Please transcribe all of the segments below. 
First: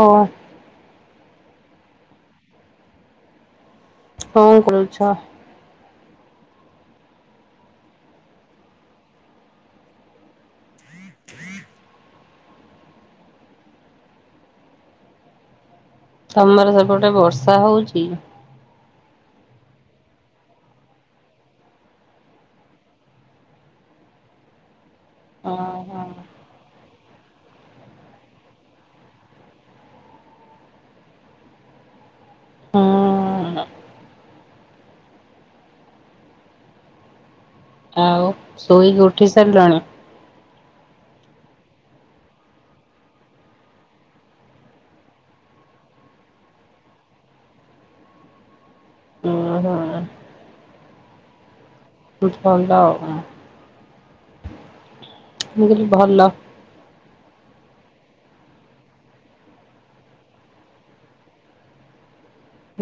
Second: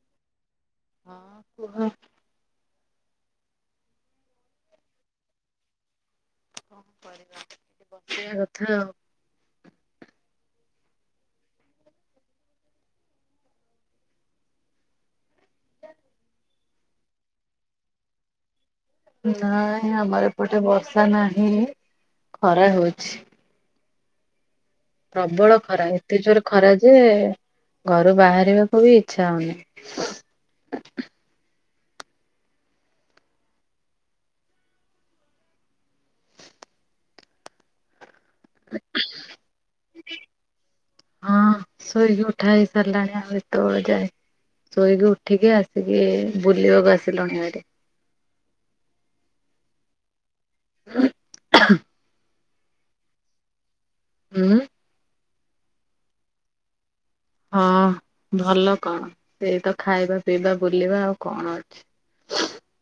ହୋ। ହଁ କୁହ। ହଁ କରୁଛ? କଣ କରିବା? ଏଠି ବସିକି କଥା ଆଉ। ତମର ସେପଟେ ବର୍ଷା ହଉଚି? ନାଇଁ ଆମର ଏପଟେ ବର୍ଷା ନାହିଁ। ଖରା ହଉଛି। ପ୍ରବଳ ଖରା। ଏ ଓହୋ ଏତେ ଜୋରରେ ଖରା ଯେ ଘରୁ ବାହାରିବାକୁ ବି ଇଚ୍ଛା ହଉନି। [inaudible] ହୁଁ ଆଉ ଶୋଇକି ଉଠି ସାରିଲଣି? ହଁ ଶୋଇକି ଉଠା ହେଇସାରିଲାଣି। ଆଉ ଏତ ବେଳ ଯାକେ ଶୋଇକି ଉଠିକି ଆସିକି ବୁଲିବାକୁ ଆସିଲୁଣିଭାରି। [inaudible] ହ [inaudible] [unintelligible] ହୁଁ। ମୁଁ କହିଲି ଭଲ। ହଁ, ଭଲ କଣ? ସେଇ ତ ଖାଇବା, ପିଇବା, ବୁଲିବା ଆଉ କଣ ଅଛି?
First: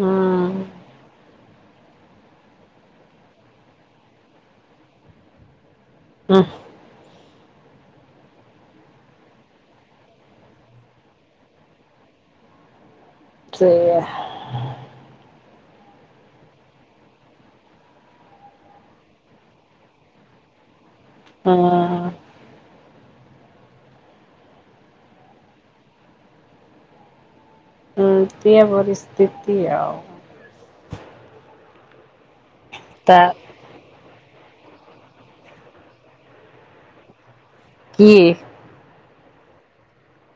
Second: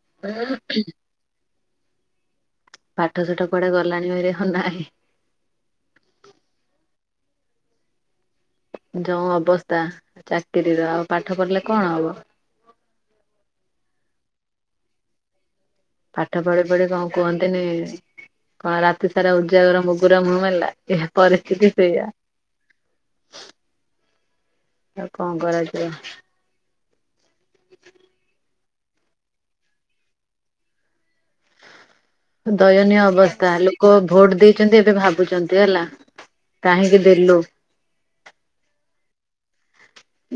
ହୁଁ ପାଠ ସାଠ କୁଆଡେ ଗଲାଣି ଭାରି ଆଉ ନାହିଁ। ହୁଁ। ଯୋଉ ଅବସ୍ଥା ଚାକିରିର ଆଉ ପାଠ ପଢ଼ିଲେ କଣ ହବ? ସେଇଆ। ପାଠ ପଢି-ପଢି କଣ କୁହନ୍ତିନି କଣ ରାତି ସାରା ଉଜାଗର ମୁଗୁରା ମୁହଁ ମେଲା। ଏ ପରିସ୍ଥିତି ସେଇଆ। ହୁଁ ଆଉ କଣ କରାଯିବ? [inaudible] ଏମିତିଆ ପରିସ୍ଥିତି ଆଉ। ଦୟନୀୟ ତା ଅବସ୍ଥା। ଲୋ ଲୋକ ଭୋଟ ଦେଇଛନ୍ତି, ଏବେ ଭାବୁଛନ୍ତି ହେଲା - କାହିଁକି ଦେଲୁ? କିଏ?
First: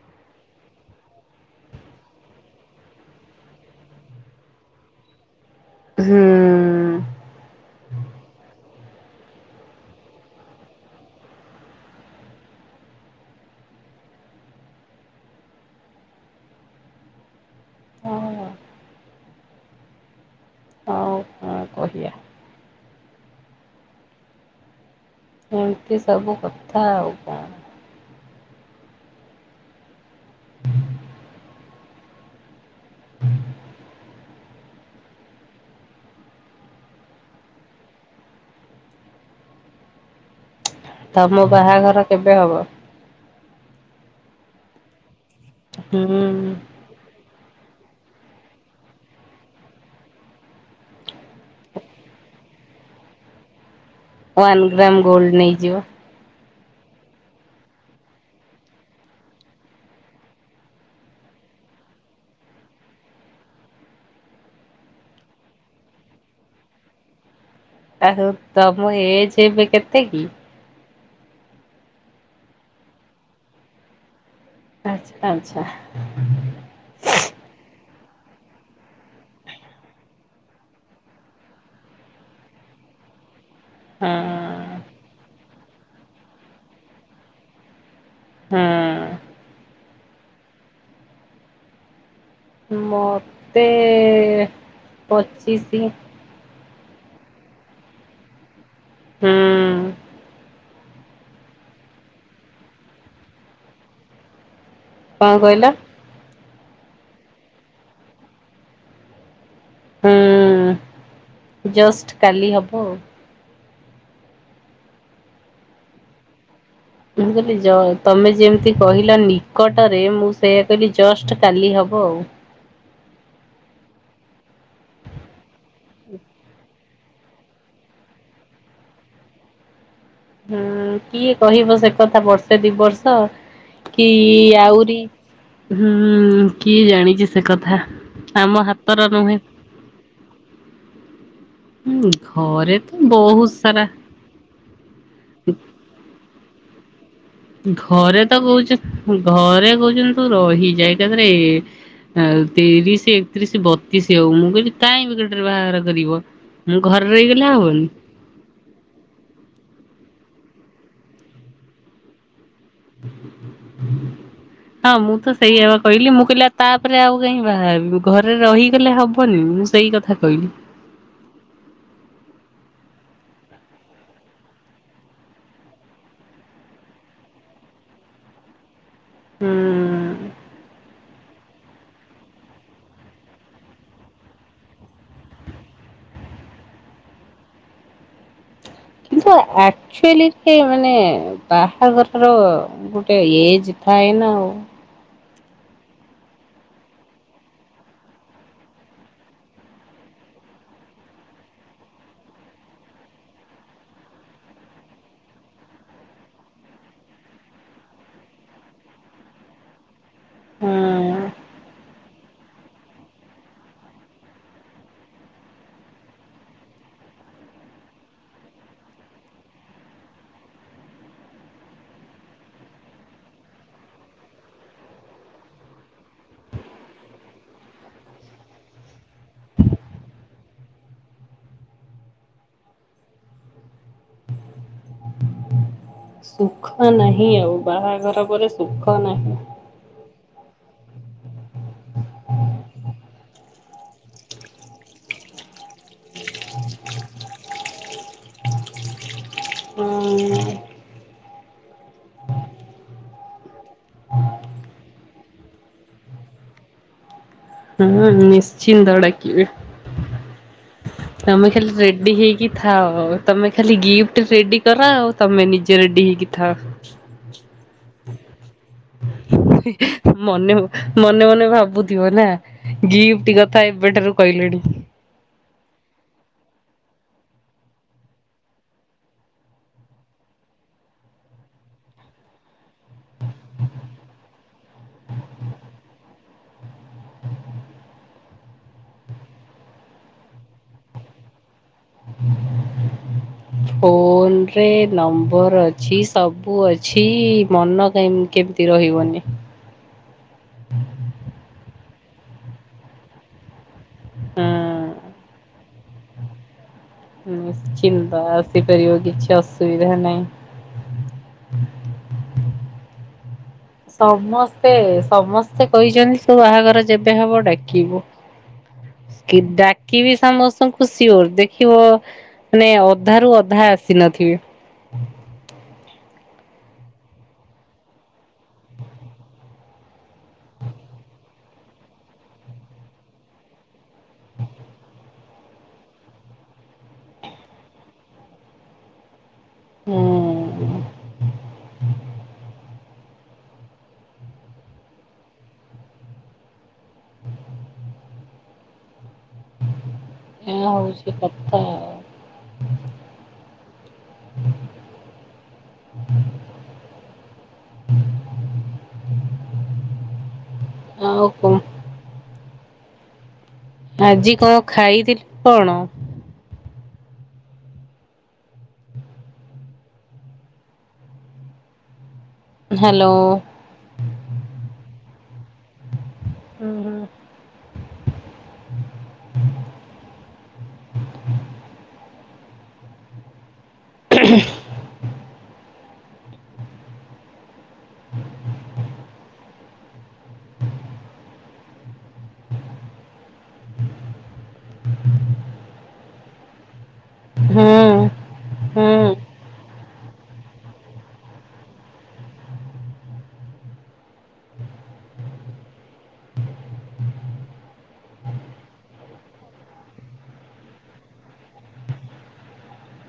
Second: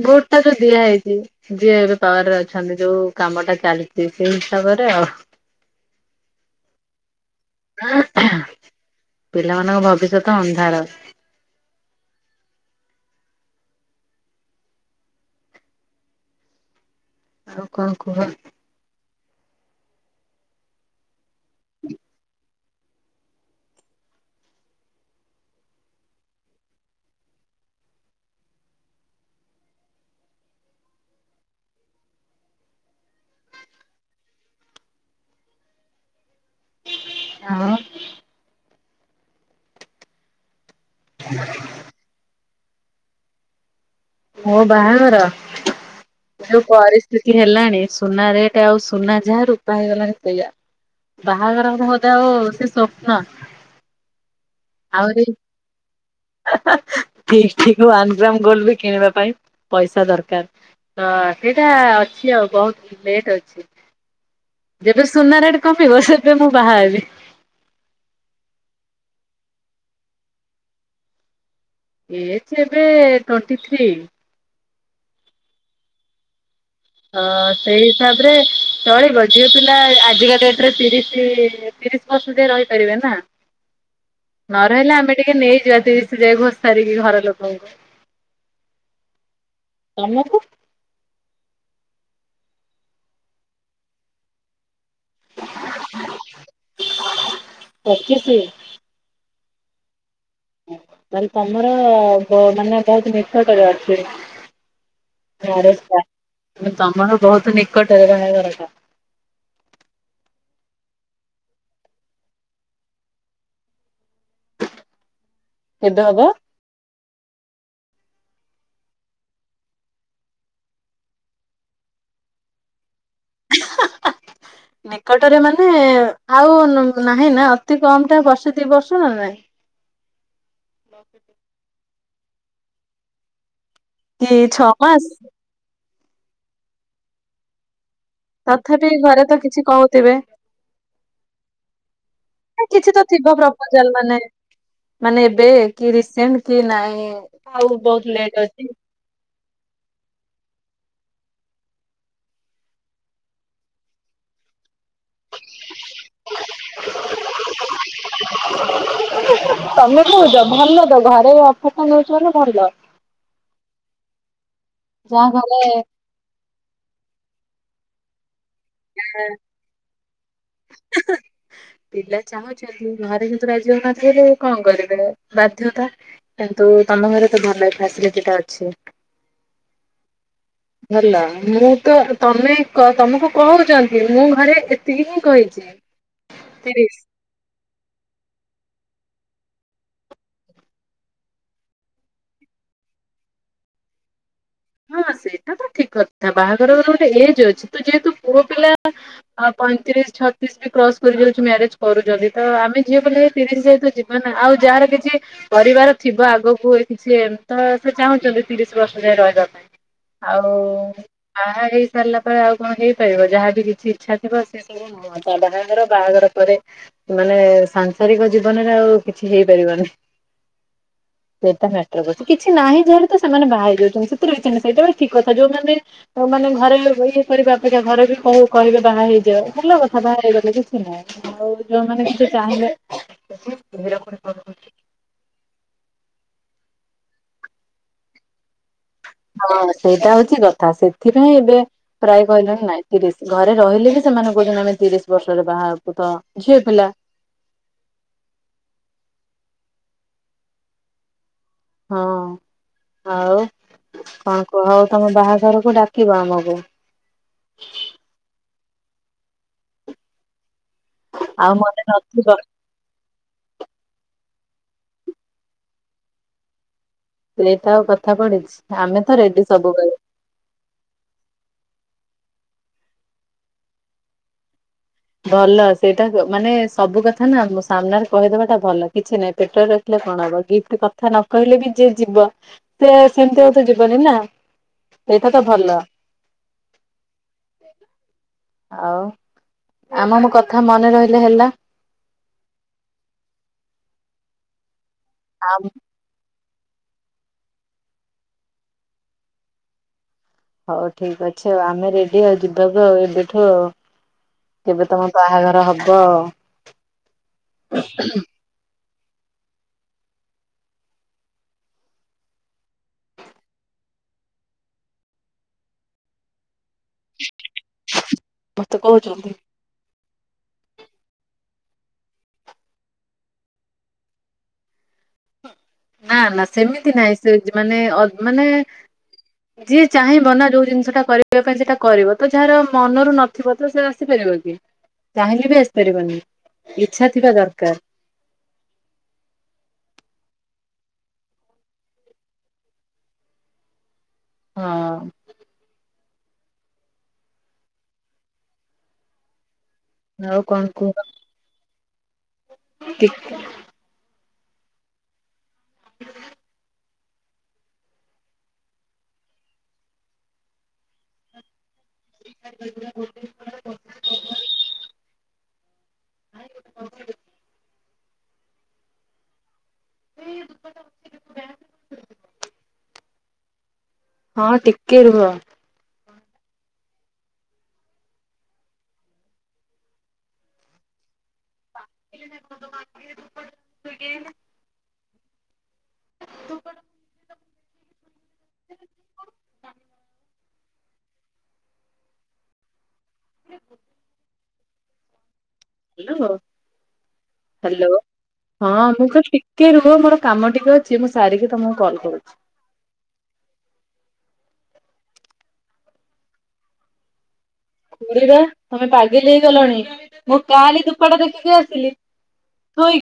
ଭୋଟ୍ ଟା ତ ଦିଆ ହେଇଛି। ଯିଏ ଏବେ ପାୱାରରେ ଅଛନ୍ତି, ଯୋଉ କାମ ଟା ଚାଲିଛି ସେଇ ହିସାବରେ ଆଉ। ହୁଁ। ପିଲାମାନଙ୍କ ଭବିଷ୍ୟତ ଅନ୍ଧାର। ଆଉ କଣ କୁହ? ହଁ ଆଉ କଣ କହିବା ଏମତି ସବୁ କଥା ଆଉ କଣ। ଆଉ। ତମ ବାହାଘର କେବେ ହବ? ମୋ ବାହାଘର। ଯୋଉ ହୁଁ ପରିସ୍ଥି ପରିସ୍ଥିତି ହେଲାଣି, ସୁନା ରେଟ୍ ଆଉ ସୁନା ଯାହା ରୂପା ହେଇଗଲାଣି ସେଇଆ। ବାହାଘର ବୋଧେ ଆଉ ସେ ସ୍ୱପ୍ନ। ୱାନ୍ ଗ୍ରାମ ଗୋଲ୍ଡ ନେଇଯିବ। [unintelligible] ୱାନ ଗ୍ରାମ ଗୋଲ୍ଡ ବି କିଣିବା ପାଇଁ ପଇସା ଦରକାର। ହଁ, ସେଇଟା ଅଛି ଆଉ ବହୁତ ଲେଟ୍ ଅଛି। ଯେବେ ସୁନା ରେଟ୍ କମିବ, ସେବେ ମୁଁ ବାହା ହେବି। [unintelligible] ତମ ଏଜ୍ ଏବେ କେତେ କି? ଏଜ୍ ଏବେ ଟ୍ୱେଣ୍ଟି ଥ୍ରୀ। ଆଚ୍ଛା ଆଚ୍ଛା। ଅ ସେଇ ହିସାବରେ ଚଳିବ ଝିଅ ପିଲା ଆଜିକା ଡେଟ୍ ରେ ତିରିଶ, ତିରିଶ ବର୍ଷ ଯାଏଁ ରହିପାରିବେ ନା। ନ ହଁ ରହିଲେ ଆମେ ଟିକେ ନେଇଯିବା ତିରିଶ ଯାଏଁ ଘୋସାରିକି ଘର ଲୋକଙ୍କୁ। ହୁଁ। ତମକୁ। ମୋତେ ପଚିଶି। ପଚିଶି। ହୁଁ ତାଲେ ତମର ମାନେ ବହୁତ ମିଛ ନିଟକରେ ଅଛି। କଣ କହିଲ ସାତେ ସା ତମର ବହୁତ ନିକଟରେ କ ଦରକାର। ହୁଁ। ଯଷ୍ଟ କାଲି ହବ ଆଉ। କେବେ ହବ? ମୁଁ କହିଲି ଯ ତମେ ଯେମିତି କହିଲ ନିକଟରେ ମୁଁ ସେଇୟା କହିଲି ଜଷ୍ଟ କାଲି ହବ ଆଉ। ନିକଟରେ ମାନେ ଆଉ ନୁ ନାହିଁ ନା ଅତି କମ ଟା ବର୍ଷେ ଦି ବର୍ଷ ନା ନାଇଁ? ହୁଁ କିଏ କହିବ ସେ କଥା ବର୍ଷେ ଦି ବର୍ଷ - - କି ଛଅ ଆଉରି ମାସ ହୁଁ କିଏ ଜାଣିଚି ସେ କଥା। ଆମ ତଥାପି ହାତର ଘରେ ନୁହେଁ। ତ କିଛି କହୁଥିବେ? ହୁଁ ଘରେ କିଛି ତ ଥିବ ବହୁତ ସାରା ପ୍ରପୋଜାଲ ମାନେ ମାନେ ଏବେ କି ରିସେଣ୍ଟ କି ନାଇଁ ଆଉ ବହୁତ ଘରେ ଲେଟ୍ ତ ଅଛି କହୁଛ ଘରେ କହୁଛଛନ୍ତି ତୁ ରହି ଯା ଏକାଥରେ ଏ ଆଉ ତିରିଶ ଏକତିରିଶ ବତିଶ ହଉ ମୁଁ କହିଲି କାଇଁ ବେକାର ଟାରେ ବାହାଘର କରିବ। ମୁଁ ଘରେ ରହିଗଲେ ହବନି। ତମେ କହୁଚ ଭଲ ତ ଘରେ ଅଫରଟା ମିଳୁଚି ମାନ ଭଲ। ହଁ, ମୁଁ ଯାହା ତ ଘରେ ସେଇ ହେବ କହିଲି ମୁଁ କହିଲି ଆ ତାପରେ ଆଉ କାହିଁ ବାହାହେବି। ଘରେ ରହିଗଲେ ହବନି ମୁଁ ସେଇ କଥା କହିଲି। ହାଁ ହାଁ ପିଲା ଚାହୁଁ ଘରେ କିନ୍ତୁ ରାଜି ହଉନଥିଲେ କଣ କରିବେ ବାଧ୍ୟତା। କିନ୍ତୁ ତମ ଘରେ ତ ଭଲ ଫସିଲିଟିଟା ଅଛି। ହୁଁ। ଭଲ, ମୁଁ ତ ତମେ କ ତମକୁ କହୁଚନ୍ତି ମୁଁ ଘରେ ଏତିକି ହିଁ କହିଚି ତିରିଶ। କିନ୍ତୁ ଅ କ୍ଚୁଆଲି ସେ ମାନେ ବାହାଘରର ଗୋଟେ ଏଜ ଥାଏ ନା ଆଉ। ହଁ ସେଇଟା ତ ଠିକ କଥା। ବାହାଘରର ଗୋଟେ ଏଜ ଅଛି। ତୁ ଯେହେତୁ ପୁଅ ପିଲା ହଁ ପଇଁତିରିଶ ଛତିଶ ବି କ୍ରସ୍ କରି ଯାଉଚି ମ୍ୟାରେଜ କରୁଚନ୍ତି। ତ ଆମେ ଝିଅ ପିଲା ତିରିଶ ଯାଇତ ଯିବ ମାନେ ଆଉ ଯାହାର କିଛି ପରିବାର ଥିବ ଆଗକୁ କିଛି ତ ସେ ଚାହୁଁଛନ୍ତି ତିରିଶ ବର୍ଷ ଯାଏ ରହିବାକୁ। ଆଉ ହଁ ବାହା ହେଇ ସାରିଲା ପରେ ଆଉ କଣ ହେଇପାରିବ। ଯାହାବି କିଛି ଇଚ୍ଛା ଥିବ ସେ ସବୁ ହ ହଁ ତା ବାହାଘର ବାହାଘର ପରେ ମାନେ ସାଂସାରିକ ଜୀବନରେ ଆଉ କିଛି ହେଇପାରିବନି। ସେଟ ମାଟର କରୁଚି କିଛି ନାହିଁ ଯାହର ତ ସେମାନେ ବାହା ହେଇ ଯାଉଚନ୍ତି। ରହିଚନ୍ତି ସେଇଟା ବି ଠିକ କଥା ଯୋଉମାନେ ଆଉ ମାନେ ଘରେ ଇଏ କରିବା ଅପେକ୍ଷା ଘରେ ବି କହୁ କହିବେ ବାହା ହେଇଯିବ ଭଲ କଥା ବାହା ହେଇଗଲେ କିଛି ନାହିଁ। ଆଉ ଯୋଉମାନେ କିଛି ଚାହିଁଲେ। ସୁଖ ନାହିଁ ଆଉ। ବାହାଘର ପରେ ସୁଖ ନାହିଁ। ହଁ, ସେଇଟା ହଉଛି କଥା। ସେଥିପାଇଁ ଏବେ ପ୍ରାୟ କହିଲେଣି ନାଇଁ ତିରିଶ। ଘରେ ରହିଲେ ବି ସେମାନେ କହୁଛନ୍ତି ଆମେ ତିରିଶ ବର୍ଷରେ ବାହା ହବୁ ତ ଝିଅ ପିଲା। ହୁଁ- - ହଁ, ଆଉ କଣ କୁହ? ହଉ ତମ ବାହାଘରକୁ ଡାକିବ ଆମକୁ। ହଁ ନିଶ୍ଚିନ୍ତ ଡାକିବି। ଆଉ ତମଖାଲି ମନେ ରରେଡି ନଥିବ ହେଇକି। ଥାଅ। ତମେ ଖାଲି ଗିଫ୍ଟ ରେଡି କର ଆଉ ତମେ ନିଜେ ରେଡି ହେଇକି ଥାଅ। ସେଇଟା ଆଉ କଥା ପଢିଛି ଆମେ ତ ରେଡି ସବୁବେଳେ। ମନେ ମନେ ମନେ ଭାବୁଥିବ ନା ଗିଫ୍ଟ କଥା ଏବେଠାରୁ କହିଲେଣି। ଭଲ ସେଇଟା ମାନେ ସବୁ କଥା ନା ସାମ୍ନାରେ କହିଦବାଟା ଭଲ। କିଛି ନହିଁ ପେଟରେ। ହେଲେ କଣ ହବ ଗିଫ୍ଟ କଥା ନ କହିଲେ ବି ଯିଏ ଯିବ ସେ ସେମିତି ଆଉ ତ ଯିବନି ନା। ସେଇଟା ତ ଭଲ। ଆଉ। ଆମ ମୋ କଥା ମନେ ରହିଲେ ହେଲା। ଫୋଲ୍ରେ ନମ୍ବର୍ ଆମ ଅଛି। ସବୁ ଅଛି ମନ କେଇମ୍ କେମ୍ତି ରହିବନି। ହ ଠିକ୍ ଅଛି ଆଉ ଆମେ ରେଡି ଆଉ ଯିବାକୁ ଆଉ ଏବେଠୁ ଆଉ। ହଁ କେବେ ତମ ବାହାଘର ହବ। ହୁଁ ଚିମ୍ବା ସିପାରିବ କିଛି ଅସୁବିଧା ନାଇଁ। ସମସ୍ତେ ସମସ୍ତେ କଇଛନ୍--‌ ତୁ ବାହାଘର ଯେବେ ହବ ଡାକିବୁ ମତେ କହୁଛନ୍ତି। କି ଡାକ୍। କି ବି ସମସ୍ତଙ୍କୁୁ ସିିଓର ଦେଖିବ ମାନେ ଅଧାରୁୁ ଅଧା ଆସିନଥିବେ। ନାଁ ନାଁ ସେମିତି ନାଇଁ ସେଯ୍ ମାନେ ଅଦ୍ ମାନେ। [inaudible] ଯିଏ ଚାହିଁବ ନାଁ ଯୋଉ ଜିନ୍ଷଟା କରିବା ପାଇଁ ସେଟା କରିବ ତ ଯାହାର ମନରୁ ନଥିବ ତ ସେ ଆସିପାରିବ କି। ଚାହିଁଲେ ବି ଆସିପାରିବନି ଇଚ୍ଛା ଥିବା ଦର୍କାର୍। ହୁଁ। ଅଁ। ଆଉ କଣ ଏହା କୁହ ହଉଛି କତା। ଟି [inaudible] ଆଉ କଁଅ। [unintelligible] ଆଜି କଁ ଖାଇଥି କଣ। [unintelligible] ହେଲୋ। ହଁ ଟିକ୍କେ ରୁହ। ଉଁ ହୁଁ। [unintelligible] [inaudible] [unintelligible] [inaudible] [inaudible] [inaudible] ହେଲୋ ହାଲୋ ହୁଁ ହଁ ମୁଁ ହୁଁ। କଇଲି ଟିକ୍। ଟିକେ ରୁହ ମୋର କାମ ଟିକେ ଅଛି ମୁଁ ସାରିକି ତମକୁ କଲ୍ କରୁଛି। ପୁରିବା ତମେ ପାଗେଲି ହେଇ ଗଲଣି ମୁଁ କାଲି ଦୁପାଟା ଦେକିକି ଆସିଲି। ତୁଈ।